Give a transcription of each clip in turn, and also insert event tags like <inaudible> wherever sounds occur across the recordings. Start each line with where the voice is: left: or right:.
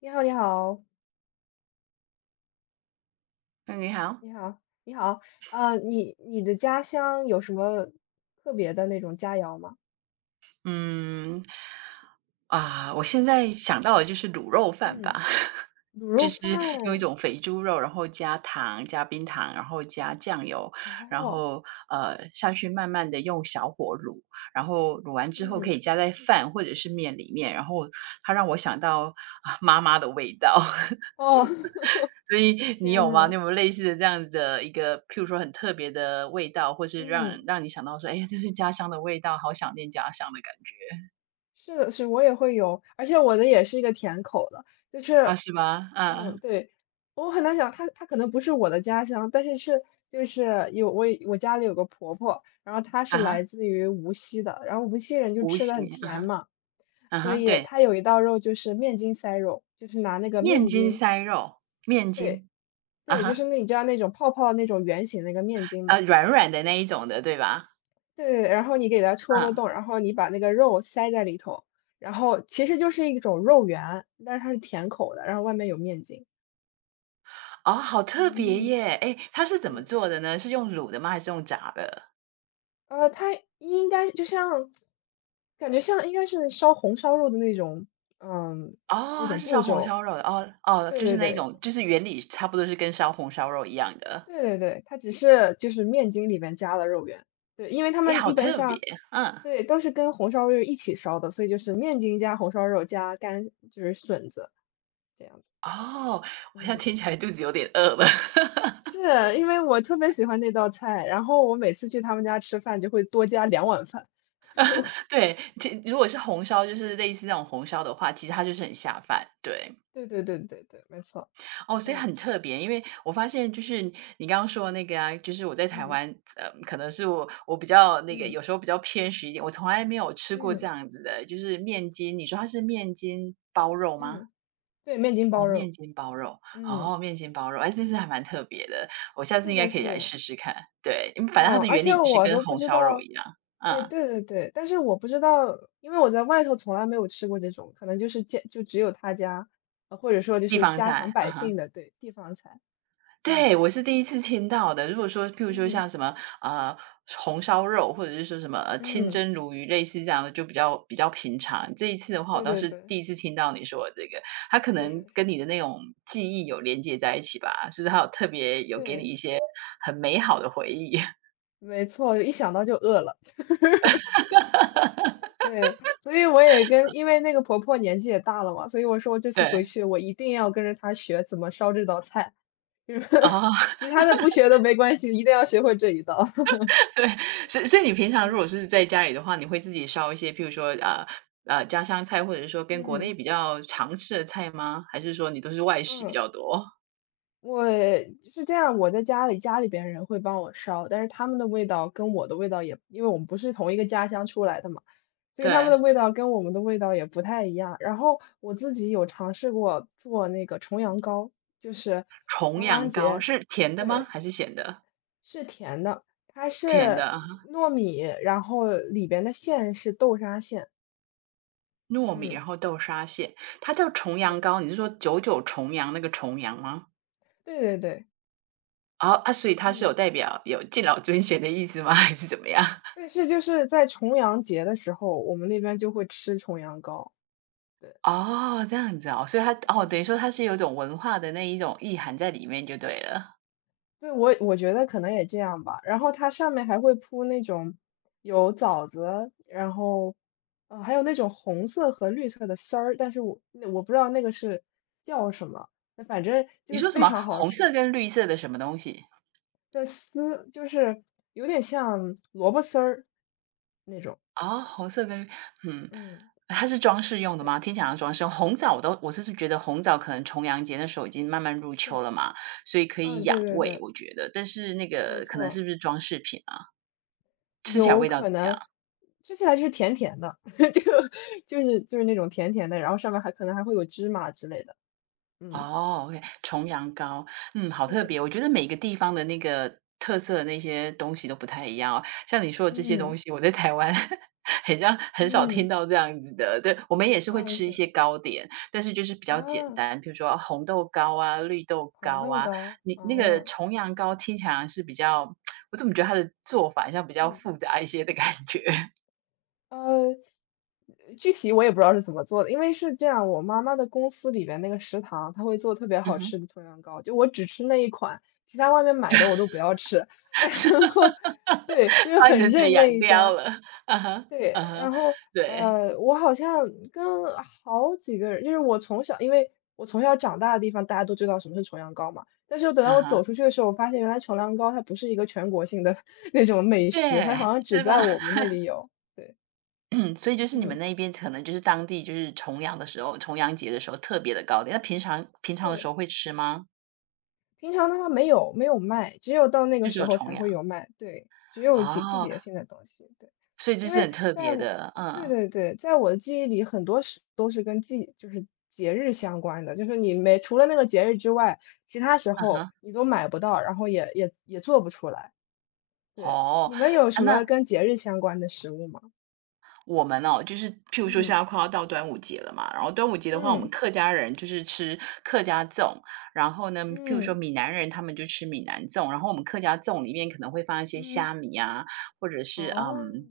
left: 你好，你好。
right: 嗯，你好。
left: 你好，你好。啊，你的家乡有什么特别的那种佳肴吗？
right: 嗯，啊，我现在想到的就是卤肉饭吧，
left: 嗯。
right: <laughs>
left: 卤
right: 就
left: 肉
right: 是用一
left: 饭。
right: 种肥猪肉，然后加糖、加冰糖，然后加酱油，然
left: 哦。
right: 后下去慢慢的用小火卤，然后卤完之后可
left: 嗯。
right: 以加在饭或者是面里面，然后它让我想到啊妈妈的味道。<laughs>
left: 哦。<laughs>
right: 所以你
left: 天
right: 有吗？你
left: 呐。
right: 有没有类似的这样子的一个，譬如说很特别的味道，或是
left: 嗯。
right: 让你想到说，哎，这是家乡的味道，好想念家乡的感觉？
left: 是的，是，我也会有，而且我的也是一个甜口的。就
right: 啊，
left: 是，
right: 是吗？
left: 嗯，
right: 嗯。
left: 对，我很难想，它可能不是我的家乡，但是是就是有我家里有个婆婆，然后她
right: 啊
left: 是来
right: 哈，
left: 自于无锡的，然后无锡人就
right: 无
left: 吃的很
right: 锡。啊
left: 甜
right: 哈。
left: 嘛。
right: 啊
left: 所
right: 哈，
left: 以
right: 对。
left: 它有一道肉就是面筋塞肉，就是拿那个
right: 面
left: 面
right: 筋
left: 筋。
right: 塞肉，面
left: 对
right: 筋。啊
left: 对，就是
right: 哈，
left: 那你知道那种泡泡那种圆形那个面筋嘛。
right: 软软的那一种的，对吧？
left: 对，然后你给它戳个
right: 嗯。
left: 洞，然后你把那个肉塞在里头，然后其实就是一种肉圆，但是它是甜口的，然后外面有面筋。
right: 哦，好特别
left: 嗯，
right: 耶！哎，它是怎
left: 是
right: 么
left: 的。
right: 做的呢？是用卤的吗？还是用炸的？
left: 它应该就像感觉像应该是烧红烧肉的那种。嗯，
right: 哦，
left: 那
right: 它
left: 种
right: 是烧
left: 步
right: 红
left: 骤。
right: 烧肉的。哦哦，
left: 对
right: 就是
left: 对
right: 那一
left: 对。
right: 种，就是原理差不多是跟烧红烧肉一样的。
left: 对对对，它只是就是面筋里面加了肉圆。对，因为他
right: 哎，
left: 们
right: 好
left: 一般
right: 特别。
left: 上，
right: 嗯。
left: 对，都是跟红烧肉一起烧的，所以就是面筋加红烧肉加干就是笋子这样子。
right: 哦，我现在
left: 嗯，
right: 听起来肚子有点饿了。
left: 是。因为我特别喜欢那道菜，然后我每次去他们家吃饭就会多加两碗饭。
right: <laughs> 对，听如果是红烧，就是类似那种红烧的话，其实它就是很下饭，对。
left: 对对对对对，没错。
right: 哦，所以
left: 嗯
right: 很特别，因为我发现就是你刚刚说的那个啊，就是我在台
left: 嗯
right: 湾，呃，可能是我比较那个，
left: 嗯
right: 有时候比较偏食一点，我从来没有吃过这
left: 嗯
right: 样子的，就是面筋，你说它是面筋包肉吗？
left: 嗯。对，面筋
right: 哦，
left: 包
right: 面
left: 肉。
right: 筋包肉。
left: 嗯，
right: 哦，面筋包肉。哎，这是还蛮特别的，我下次
left: 是
right: 应该
left: 的
right: 可以
left: 是
right: 来
left: 的。
right: 试试看。对，因为反正它
left: 哦，
right: 的
left: 而
right: 原
left: 且
right: 理就是
left: 我
right: 跟
left: 都不
right: 红
left: 知
right: 烧肉一
left: 道。
right: 样。
left: 哎，
right: 嗯。
left: 对对对，但是我不知道，因为我在外头从来没有吃过这种，可能就是家就只有他家，或者说就
right: 地
left: 是
right: 方
left: 家常
right: 菜，嗯
left: 百姓
right: 哼。
left: 的。对，地方菜。嗯，
right: 对，我是第一次听到的。如果说譬如说
left: 嗯
right: 像什么，呃，红烧肉，或者是说什么，呃，清
left: 嗯。
right: 蒸鲈鱼，类似这样的就比较平常。这一次的话，我
left: 对
right: 倒
left: 对
right: 是
left: 对。
right: 第一次听到你说的这个，它可
left: 是
right: 能
left: 是是。
right: 跟你的那种记忆有连接在一起吧？是不是还有特别有给你
left: 对，
right: 一些很美好的回忆？
left: 没错，一想到就饿了。<laughs> 对，所以我也跟，因为那个婆婆年纪也大了嘛，所以我说我这
right: <laughs>
left: 次回
right: 对。
left: 去我一定要跟着她学怎么烧这道菜。<laughs>
right: 哦，
left: 其他的不学都没关系，一定要学会这一道。<laughs>
right: <laughs> 对。所以你平常如果
left: 嗯
right: 是在家里的话，你会自己烧一些，譬如说，呃，呃，家乡菜，或者是说跟国内
left: 嗯。
right: 比较常吃的菜吗？还是说你都是外食比
left: 嗯，
right: 较多？
left: 我是这样，我在家里，家里边人会帮我烧，但是他们的味道跟我的味道也，因为我们不是同一个家乡出来的嘛，所以他们
right: 对。
left: 的味道跟我们的味道也不太一样。然后我自己有尝试过做那个重阳糕。就是
right: 重
left: 重阳
right: 阳糕
left: 节。
right: 是甜的吗？
left: 对，
right: 还是咸的？
left: 是甜的，它
right: 甜的
left: 是
right: 啊哈。
left: 糯米，然后里边的馅是豆沙馅。
right: 糯米，
left: 嗯，
right: 然后豆沙馅。它叫重阳
left: 对。
right: 糕，你是说九九重阳那个重阳吗？
left: 对对对。
right: 哦，啊，所以它是有
left: 嗯，
right: 代表有敬老尊贤的意思吗？<laughs> 还是怎么样？
left: 但是就是在重阳节的时候，我们那边就会吃重阳糕。对
right: 哦，这样子哦，所以它哦，
left: 对
right: 等于
left: 对
right: 说
left: 对。
right: 它是有一种文化的那一种意涵在里面就对了。
left: 对我我觉得可能也这样吧。然后它上面还会铺那种有枣子，然后还有那种红色和绿色的丝儿，但是我那我不知道那个是叫什么，那反正就
right: 你
left: 是
right: 说什
left: 非
right: 么？
left: 常好
right: 红
left: 吃。
right: 色跟绿色的什么东西？
left: 的丝就是有点像萝卜丝儿那种。
right: 啊，红色跟绿，嗯，
left: 嗯，
right: 它是装饰用的吗？
left: 对，
right: 听起来好像装饰用。红枣我是觉得红枣可能重阳节那时候已经慢慢入秋
left: 是。
right: 了嘛，所以可以
left: 嗯，
right: 养
left: 对对
right: 胃，
left: 对，
right: 我觉得。但是那
left: 没
right: 个可能是
left: 错。
right: 不是装饰品啊？吃起来
left: 有
right: 味道
left: 可
right: 怎么样？
left: 能。吃起来就是甜甜的，<laughs> 就就是就是那种甜甜的，然后上面还可能还会有芝麻之类的。嗯，
right: 哦，OK,重阳糕。嗯，好特
left: 对。
right: 别。我觉得每个地方的那个特色的那些东西都不太一样哦。像你说的这些东
left: 嗯。
right: 西，我在台湾 <laughs> 很像很少
left: 嗯，
right: 听到这样子的。对，我们也是会
left: 啊
right: 吃一
left: 是。
right: 些糕点，但是就是比较简
left: 啊，
right: 单，比如说红豆糕啊、绿豆
left: 红
right: 糕
left: 豆
right: 啊。
left: 糕。
right: 你那个
left: 啊。
right: 重阳糕听起来是比较，我怎么觉得它的做法像比较
left: 嗯。
right: 复杂一些的感觉？<laughs>
left: 呃，具体我也不知道是怎么做的，因为是这样，我妈妈的公司里边那个食堂，她会做特别
right: 嗯
left: 好吃
right: 哼。
left: 的葱油糕，就我只吃那一款，其他外面买的我都不要吃。<laughs>
right: 是
left: 然后对，就
right: <laughs>
left: 是
right: 把你的
left: 很
right: 嘴
left: 认那
right: 养
left: 一
right: 掉
left: 家。
right: 了。<laughs> 啊哈。
left: 对，
right: 啊哈，
left: 然后
right: 对。
left: 我好像跟好几个人，就是我从小，因为我从小长大的地方，大家都知道什么是重阳糕嘛。但是等到
right: 啊
left: 我
right: 哈。
left: 走出去的时候，我发现原来重阳糕它不是一个全国性的 <laughs> 那种美食，它
right: 对，
left: 好像只
right: 是吧？
left: 在我们
right: <coughs>
left: 那里有。对。
right: <clears throat> 所以就是你们
left: 嗯，
right: 那边可能就是当地就是重阳的时候，重阳节的时候特别的高点，那平常的时候
left: 对。
right: 会吃吗？
left: 平常的话没有卖，只有到那个
right: 就只
left: 时
right: 有
left: 候
right: 重
left: 才
right: 阳？
left: 会有卖。对，只有季
right: 哦，
left: 节性的东西。对。
right: 所以这
left: 因
right: 是
left: 为
right: 很特
left: 在
right: 别
left: 我
right: 的。
left: 对
right: 嗯，
left: 对对，在我的记忆里，很多是都是跟季就是节日相关的，就是你没除了那个节日之外，其他时
right: 嗯
left: 候
right: 哼。
left: 你都买不到，然后也做不出来。对。
right: 哦，
left: 你们有什
right: 啊，
left: 么
right: 那
left: 跟节日相关的食物吗？
right: 我们哦，就是譬如说现
left: 嗯，
right: 在快要到端午节了嘛，然后端午节的话，我们
left: 嗯，
right: 客家人就是吃客家粽。然后呢，譬如说
left: 嗯，
right: 闽南人他们就吃闽南粽，然后我们客家粽里面可能会放一些
left: 嗯。
right: 虾米啊，或者是，
left: 哦。
right: 嗯，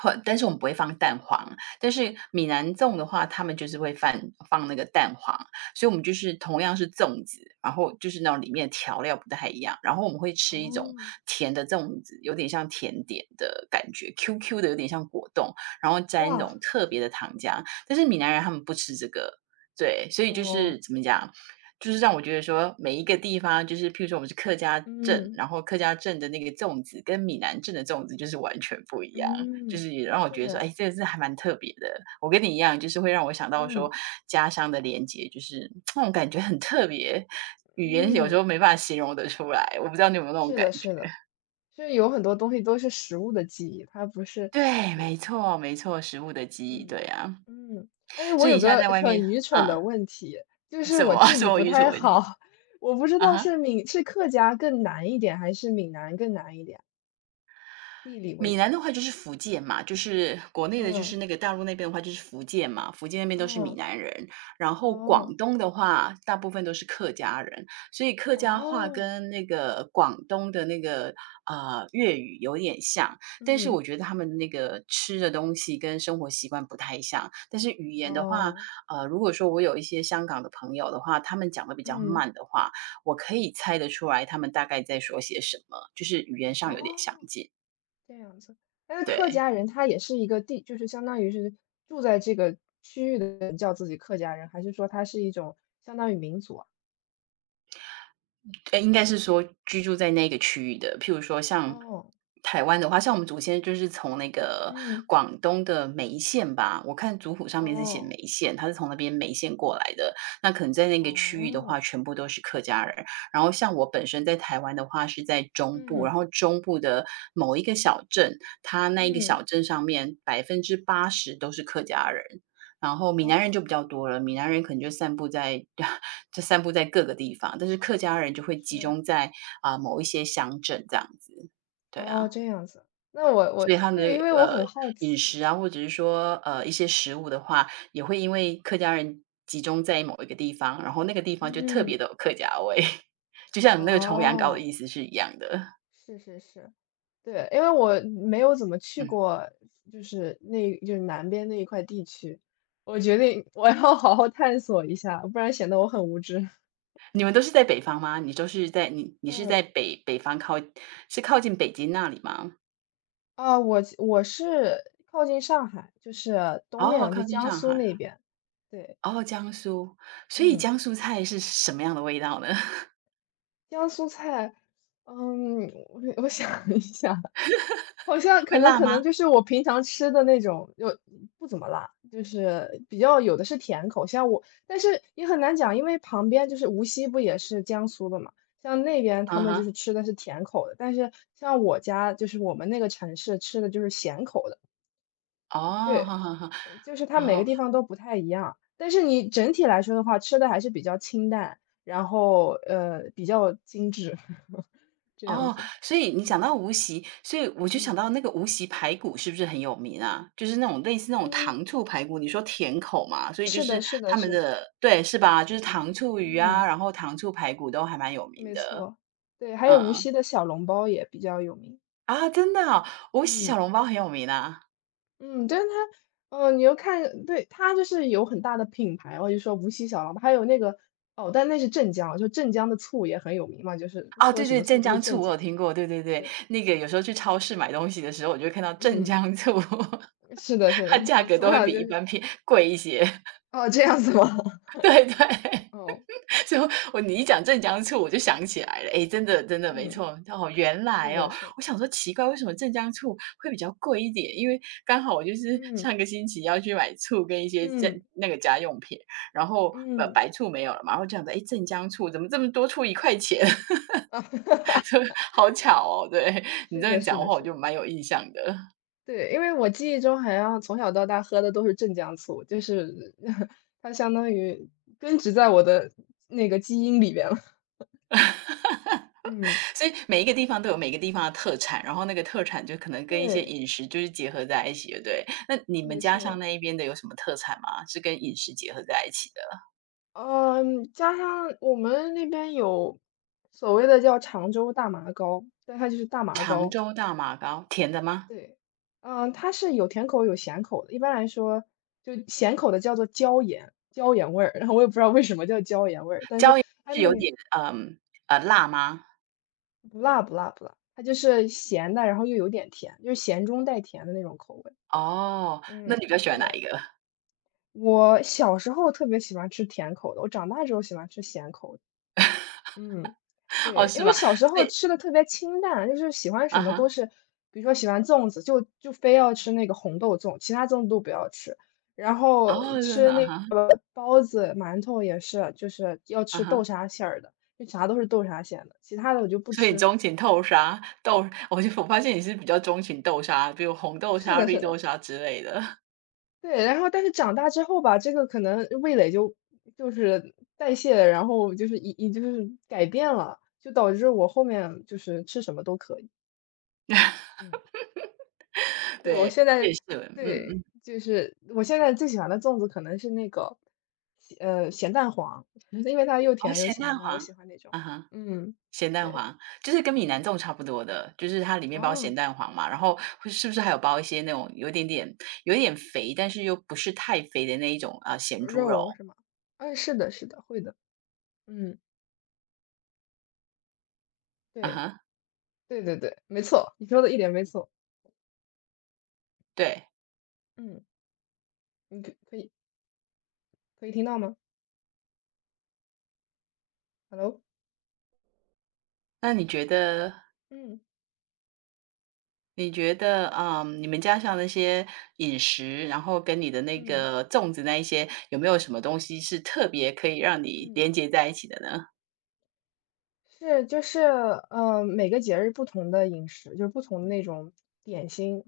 right: 或但是我们不会放蛋黄，但是闽南粽的话，他们就是会放那个蛋黄，所以我们就是同样是粽子，然后就是那种里面的调料不太一样，然后我们会吃一种
left: 哦。
right: 甜的粽子，有点像甜点的感觉，Q Q 的，有点像果冻，然后沾一
left: 哇。
right: 种特别的糖浆，但是闽南人他们不吃这个。对，所以就是
left: 哦。
right: 怎么讲？就是让我觉得说，每一个地方，就是譬如说我们是客家镇，
left: 嗯，
right: 然后客家镇的那个粽子跟闽南镇的粽子就是完全不一样。就
left: 嗯，
right: 是也让我觉得说，
left: 是。
right: 哎，这个是还蛮特别的。我跟你一样，就是会让我想到说
left: 嗯
right: 家乡的连接，就是那种感觉很特别，语言有时
left: 嗯，
right: 候没办法形容得出来。我不知道你有没有那种
left: 是
right: 感
left: 的，是
right: 觉？
left: 的，就是有很多东西都是食物的记忆，它不是。
right: 对，没
left: 对，
right: 错没错，食物的记忆，
left: 嗯
right: 对啊。
left: 嗯。哎，
right: 所
left: 我
right: 以
left: 有
right: 你现在
left: 个
right: 在外面
left: 很愚蠢的
right: 啊。
left: 问题，就是
right: 什
left: 我
right: 么 <laughs>
left: 地
right: 什
left: 理
right: 么
left: 不
right: 语蠢
left: 太
right: 问题？
left: 好。<laughs> 我不知
right: 啊
left: 道
right: 哈。
left: 是闽是客家更难一点，还是闽南更难一点，地理位
right: 闽
left: 置
right: 南的
left: 上。
right: 话就是福建嘛，就是国内的，就是
left: 嗯
right: 那个大陆那边的话就是福建嘛，福建那边都是闽
left: 嗯。
right: 南人。然后
left: 哦
right: 广东的话，大部分都是客家人，所以客家话
left: 哦。
right: 跟那个广东的那个粤语有点像，但是
left: 嗯。
right: 我觉得他们那个吃的东西跟生活习惯不太像。但是语言的话，
left: 哦。
right: 呃，如果说我有一些香港的朋友的话，他们讲的比较
left: 嗯。
right: 慢的话，我可以猜得出来他们大概在说些什么，就是语言上有点
left: 哦。
right: 相近。
left: 这样子。但是客
right: 对。
left: 家人他也是一个地就是相当于是住在这个区域的人叫自己客家人，还是说他是一种相当于民族啊？
right: 呃，应该是说居住在那个区域的。譬如说像
left: 哦。
right: 台湾的话，像我们祖先就是从那个
left: 嗯。
right: 广东的梅县吧，我看族谱上面是写
left: 哦。
right: 梅县，他是从那边梅县过来的。那可能在那个区域的
left: 哦。
right: 话，全部都是客家人。然后像我本身在台湾的话，是在中部，然
left: 嗯。
right: 后中部的某一个小镇，它那一个
left: 嗯。
right: 小镇上面80%都是客家人。然后闽
left: 哦。
right: 南人就比较多了，闽南人可能就散布在 <laughs> 就散布在各个地方，但是客家人就会集
left: 是。
right: 中在啊、某一些乡镇这样子。对
left: 哦，
right: 啊，
left: 这样子。那我
right: 所以他们
left: 对，因
right: 的
left: 为我
right: 呃
left: 很好
right: 饮
left: 奇。
right: 食啊，或者是说呃一些食物的话，也会因为客家人集中在某一个地方，然后那个地方就特别
left: 嗯。
right: 的有客家味，<laughs> 就像你那个重阳糕的
left: 哦，
right: 意思是一样的。
left: 是是是。对，因为我没有怎么去
right: 嗯，
left: 过，就是那就是南边那一块地区，我决定我要好好探索一下，不然显得我很无知。
right: 你们都是在北方吗？你是
left: 嗯。
right: 在北方靠，是靠近北京那里吗？
left: 啊，我是靠近上海，就是东
right: 哦，
left: 面，就
right: 靠近
left: 江
right: 上
left: 苏
right: 海。
left: 那边。对。
right: 哦，江苏，所以
left: 嗯。
right: 江苏菜是什么样的味道呢？<laughs>
left: 江苏菜。嗯，我想一下，好像
right: 会
left: 可能
right: 辣
left: 可能
right: 吗？
left: 就是我平常吃的那种。就不怎么辣，就是比较有的是甜口。像我但是也很难讲，因为旁边就是无锡不也是江苏的嘛，像那边他
right: 嗯
left: 们就是
right: 哼。
left: 吃的是甜口的，但是像我家就是我们那个城市吃的就是咸口的。
right: 哦。
left: 对。
right: 哈哈哈。
left: 就是它每个
right: 哦
left: 地方都不太一样，但是你整体来说的话，吃的还是比较清淡，然后，比较精致。<laughs> 这样
right: 哦，
left: 子。
right: 所以你讲
left: 嗯。
right: 到无锡，所以我就想
left: 嗯。
right: 到那个无锡排骨是不是很有名啊？就是那种类似那种
left: 嗯，
right: 糖醋排骨，你说甜口嘛，所以就
left: 是的
right: 是
left: 是的
right: 他们
left: 是的。
right: 的，对，是吧？就是糖醋鱼啊，
left: 嗯，
right: 然后糖醋排骨都还蛮有名
left: 没
right: 的。
left: 错。对，还有无
right: 嗯，
left: 锡的小笼包也比较有名。
right: 啊，真的哦，无锡小
left: 嗯
right: 笼包很有名啊。
left: 嗯，但是它，哦，你又看，对，它就是有很大的品牌哦，我就说无锡小笼包，还有那个，哦，但那是镇江啊，就镇江的醋也很有名嘛，就是
right: 哦，
left: 喝
right: 对
left: 什
right: 对，
left: 么醋
right: 镇
left: 都是
right: 江醋
left: 镇
right: 我有
left: 江。
right: 听过，对对对。
left: 对。
right: 那个有时候去超市买东西的时候，我就会看到镇
left: 嗯，
right: 江醋，<laughs>
left: 是的，是
right: 它
left: 的，
right: 价
left: 我
right: 格
left: 从
right: 都会
left: 小
right: 比
left: 就
right: 一
left: 是。
right: 般偏贵一些。
left: 哦，这样子吗？
right: <laughs>
left: <laughs>
right: 对对，
left: 哦。
right: <laughs> 所以你一讲镇江醋我就想起来了，诶，真的没
left: 嗯，
right: 错。哦，原
left: 是
right: 来哦，
left: 的，是
right: 我
left: 的。
right: 想说奇怪，为什么镇江醋会比较贵一点？因为刚好我就是
left: 嗯
right: 上个星期要去买醋跟一些家
left: 嗯
right: 那个家用品，然后，
left: 嗯。
right: 白醋没有了嘛，然后这样子，诶，镇江醋怎么这么多出一块钱？
left: <laughs>
right: <laughs> 好巧哦，对，你
left: 是
right: 这样
left: 的，
right: 讲
left: 是
right: 的
left: 的，
right: 话，我
left: 是
right: 就
left: 的。
right: 蛮有印象的。
left: 对，因为我记忆中好像从小到大喝的都是镇江醋，就是 <laughs> 它相当于根植在我的那个基因里边了。嗯。
right: 所
left: <laughs>
right: 以每一个地方都有每个地方的特产，然后那个特产就可能跟一些
left: 对，
right: 饮食就是结合在一起的，对。那你们
left: 没
right: 家乡
left: 错。
right: 那一边的有什么特产吗？是跟饮食结合在一起的？
left: 嗯，加上我们那边有所谓的叫常州大麻糕，但它就是大麻
right: 常
left: 糕。
right: 州大马糕，甜的吗？
left: 对。嗯，它是有甜口有咸口的。一般来说，就咸口的叫做椒盐，椒盐味儿，然后我也不知道为什么叫椒盐味儿，但
right: 椒
left: 是
right: 盐
left: 它
right: 是有
left: 那
right: 点，辣吗？
left: 不辣，它就是咸的，然后又有点甜，就是咸中带甜的那种口味。
right: 哦，那
left: 嗯。
right: 你比较喜欢哪一
left: 对，
right: 个？
left: 我小时候特别喜欢吃甜口的，我长大之后喜欢吃咸口的。嗯。
right: <laughs> 哦，
left: 对，因
right: 是
left: 为
right: 吧？
left: 小时
right: 所
left: 候
right: 以
left: 吃的特别清淡，就是喜欢
right: 啊
left: 什么都
right: 哈，
left: 是，比如说喜欢粽子，就非要吃那个红豆粽，其他粽子都不要吃。然后
right: 哦，真
left: 吃
right: 的，啊
left: 那
right: 哈，
left: 个包子、馒头也是，就是要
right: 啊
left: 吃豆
right: 哈。
left: 沙馅儿的，就啥都是豆沙馅的，其他的我就不
right: 所以
left: 吃。
right: 钟情
left: <laughs>
right: 豆沙，豆我就我发现你是比较钟情豆沙，比如红豆
left: 是
right: 沙、
left: 的，
right: 绿
left: 是
right: 豆
left: 的。
right: 沙之类的。
left: 对，然后但是长大之后吧，这个可能味蕾就是代谢了，然后就是已就是改变了，就导致我后面就是吃什么都可以。
right: <laughs>
left: 嗯。对，我
right: 对，
left: 现
right: 我也
left: 在
right: 是，嗯
left: 对，
right: 嗯。
left: 就是我现在最喜欢的粽子可能是那个咸咸蛋黄。<laughs> 因为它又
right: 哦，
left: 甜又
right: 咸
left: 咸
right: 蛋
left: 的，我
right: 黄，
left: 喜欢那种。
right: 啊哈，
left: 嗯，
right: 咸蛋
left: 对，
right: 黄，就是跟闽南
left: 嗯。
right: 粽差不多的，就是它里面包咸
left: 哦，
right: 蛋黄嘛，然后会是不是还有包一些那种有点肥，但是又不是太肥的那一种啊，咸猪肉？
left: 肉是吗？哎，是的是的，会的。嗯，
right: 啊
left: 对。
right: 哈，
left: 对对对，没错，你说的一点没错。
right: 对。
left: 嗯，你可以可以听到吗？Hello。
right: 那你觉得
left: 嗯
right: 你觉得，你们家乡那些饮食，然后跟你的那
left: 嗯
right: 个粽子那一些，有没有什么东西是特别可以让你
left: 嗯，
right: 连接在一起的呢？
left: 是就是，每个节日不同的饮食，就是不同的那种点心，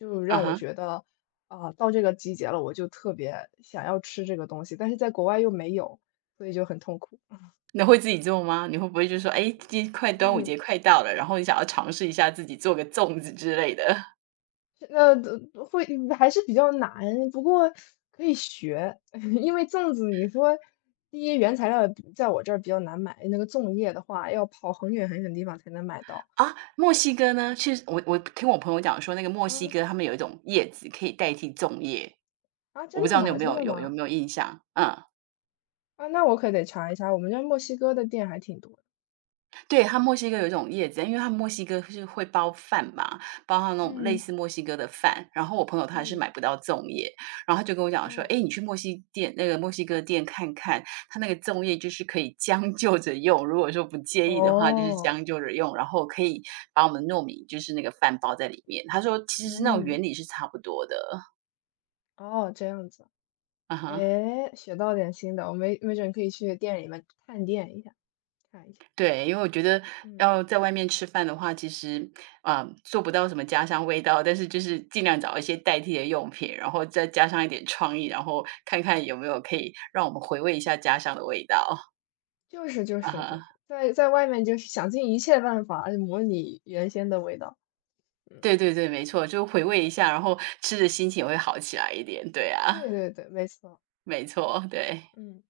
left: 就
right: 啊
left: 让我
right: 哈，
left: 觉得，啊、到这个季节了，我就特别想要吃这个东西，但是在国外又没有，所以就很痛苦。
right: 那会自己做吗？你会不会就说，哎，今快端午
left: 嗯，
right: 节快到了，然后你想要尝试一下自己做个粽子之类的？
left: 那会还是比较难，不过可以学。<laughs> 因为粽子，你说第一原材料比在我这儿比较难买，那个粽叶的话要跑很远很远的地方才能买到。
right: 啊，墨西哥呢？其实我听我朋友讲说，那个墨西
left: 嗯。
right: 哥他们有一种叶子可以代替粽叶，
left: 啊，真
right: 我不知
left: 的
right: 道你
left: 吗？真的
right: 有
left: 吗？
right: 没有印象？嗯。
left: 啊，那我可得查一查，我们家墨西哥的店还挺多的。
right: 对，他墨西哥有一种叶子，因为他墨西哥是会包饭嘛，包它那种类
left: 嗯
right: 似墨西哥的饭。然后我朋友他是
left: 嗯
right: 买不到粽叶，然后他就跟我讲说：
left: 嗯。
right: “哎，你去墨西店那个墨西哥店看看，它那个粽叶就是可以将就着用，如果说不介意的话，就是
left: 哦。
right: 将就着用，然后可以把我们糯米就是那个饭包在里面。”他说：“其实那种
left: 嗯。
right: 原理是差不多的。”
left: 哦，这样子。
right: 嗯哼。
left: 诶，学到点新的，我没没准可以去店里面探店一下，看一下。
right: 对，因为我觉得
left: 嗯，
right: 要在外面吃饭的话，其实啊、做不到什么家乡味道，但是就是尽量找一些代替的用品，然后再加上一点创意，然后看看有没有可以让我们回味一下家乡的味道啊
left: 就是，
right: 哈。
left: 在在外面就是想尽一切办法模拟原先的味道。嗯
right: 对对对，没错，就回
left: 嗯，
right: 味一下，然后吃的心情也会好起来一点。对啊，
left: 对对对，没错。
right: 没错，对。
left: 嗯。